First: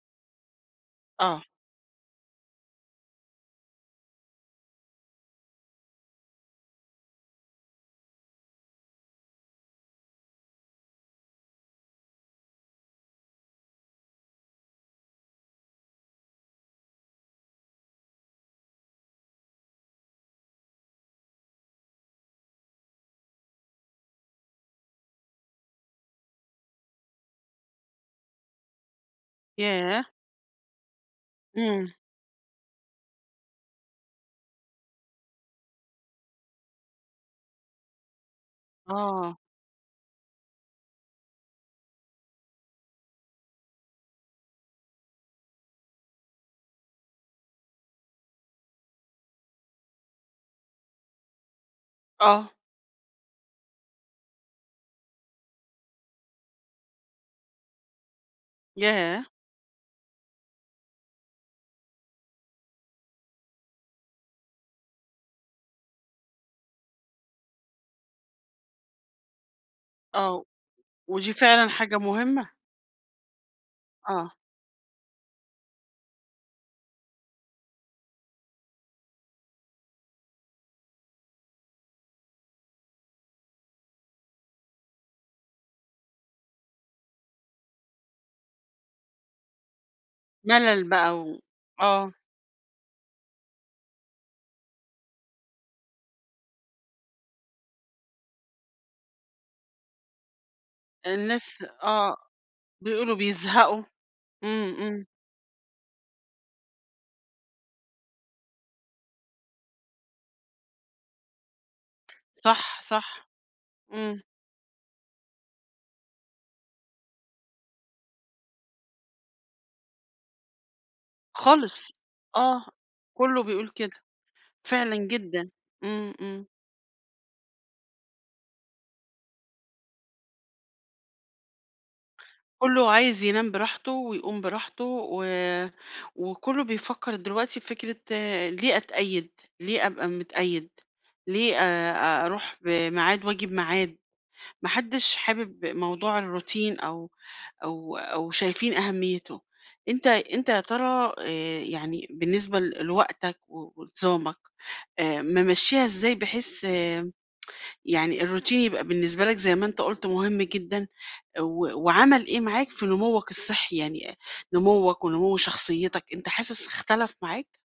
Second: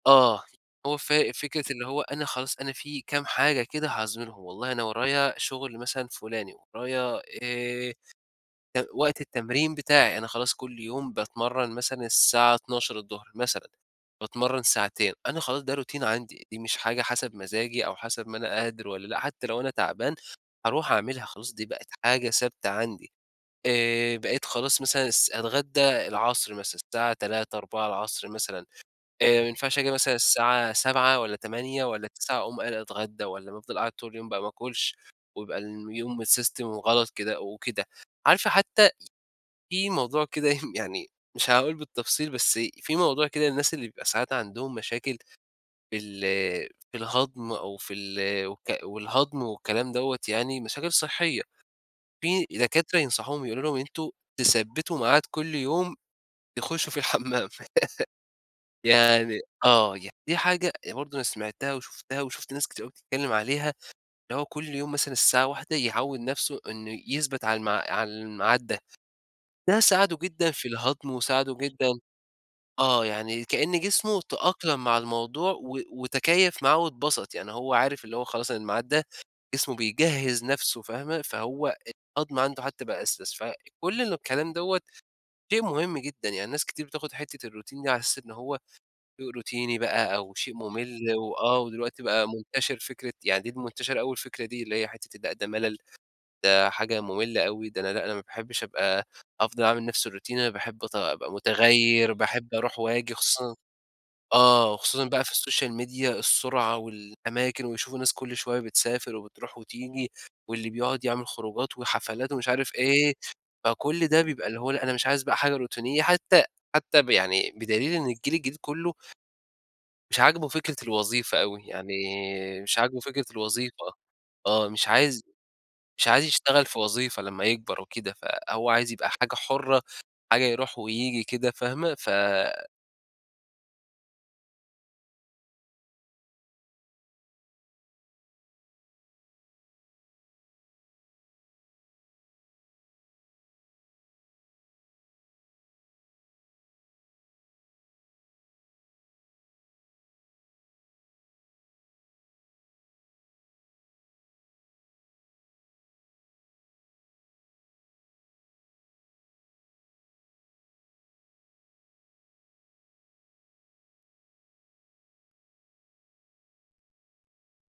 آه، هو ف آه. فكرة اللي هو أنا خلاص أنا في كام حاجة كده هاظهرهم والله أنا ورايا شغل مثلًا فلاني، ورايا آآ، وقت التمرين بتاعي، أنا خلاص كل يوم باتمرّن مثلًا الساعة 12:00 مثلًا، باتمرن ساعتين، أنا خلاص ده روتين عندي، دي مش حاجة حسب مزاجي أو حسب ما أنا قادر والَّا لأ، حتى لو أنا تعبان هاروح أعملها خلاص دي بقِت حاجة ثابتة عندي، آآ، بقيت خلاص مثلًا الس أتغدى العصر مثلًا، الساعة 15:00، 16:00 مثلًا، آآ، ما ينفعش آجي ياه! مثلًا الساعة 19:00 والَّا 20:00 امم. والَّا 21:00 أقوم قايل أتغدى، والَّا أفضل قاعد طول يوم بقى ما آكُلش ويبقى يوم الsystem وغلط كده أو كده، عارفة حتى آه. في موضوع كده يعني مش هاقول بالتفصيل بس في موضوع كده الناس اللي بيبقى ساعات عندهم مشاكل في ال في الهضم أو في ال و والهضم والكلام دوَّة يعني مشاكل صحية، في آه. دكاترة ينصحوهم يقولوا لهم أنتم تثبِّتوا ميعاد كل يوم تخشّوا في الحمّام، ياه! يعني آه، يعني دي حاجة برضه أنا سمعتها وشُفتها وشُفت ناس كتير أوي بتتكلِّم عليها، اللي هو كل يوم مثلًا الساعة 13:00 يعوِّد نفسُه إنه يثبت على على الميعاد ده، ده ساعدُه آه، جدًا في الهضم ودي وساعدُه فعلًا حاجة جدًا مهمة؟ آه يعني كأن جسمُه آه. تأقلَم مع الموضوع، و وتكيَّف معاه واتبسط، يعني هو عارف اللي هو خلاص الميعاد ده جسمُه بيجهِّز نفسُه فاهمة، فهو الهضم عنده حتى بقى [unintelligible] فكل الكلام دوَّة شيء مهم جدًا، يعني ناس كتير بتاخد حتة الروتين دي على أساس إن هو شيء روتيني بقى أو شيء ملل ممل بقى و و آه دلوقتي آه. بقى منتشر فكرة يعني دي منتشرة أوي الفكرة دي، اللي هي حتة لأ ده ملل ده حاجة مملة أوي، ده أنا لأ أنا ما باحبش أبقى أفضل أعمل نفس الروتين أنا باحب أتغ أبقى الناس متغير، آه، باحب أروح وآجي بيقولوا خصوصًا بيزهقوا، آه امم، وخصوصًا امم. بقى في السوشيال ميديا السرعة والأماكن ويشوفوا ناس كل شوية بتسافر، وبتروح وتيجي، واللي بيقعد يعمل خروجات وحفلات، ومش عارف صح، إيه، صح، فكل ده امم. بيبقى اللي هو لأ أنا مش عايز بقى حاجة روتينية حتى حتى يعني بدليل إن الجيل الجديد كلُّه مش عاجبُه فكرة الوظيفة أوي، خالص، يعني آه، مش عاجبُه فكرة كلُّه بيقول الوظيفة، كده، آه مش فعلًا عايز جدًا، مش امم، عايز امم. يشتغل في وظيفة لمّا يكبر وكده، فهو عايز يبقى حاجة حُرّة، حاجة يروح وييجي كده، فاهمة ف كلُّه عايز ينام براحته ويقوم براحته، و وكلُّه بيفكّر دلوقتي في فكرة ليه أتقيد؟ ليه أبقى متقيد، ليه آآ، أروح بميعاد وآجي بميعاد، ما حدش حابب موضوع الروتين أو أو أو شايفين أهميتُه، أنت أنت يا ترى آآ، يعني بالنسبة ل لوقتك و ونظامك آآ، ممشّيها إزاي بحيث يعني الروتين يبقى بالنسبة لك زي ما أنت قلت مهم جدًا، و وعمل إيه معاك، في نموّك الصحي يعني نموّك ونموّ شخصيتك أنت حاسس اختلف معاك؟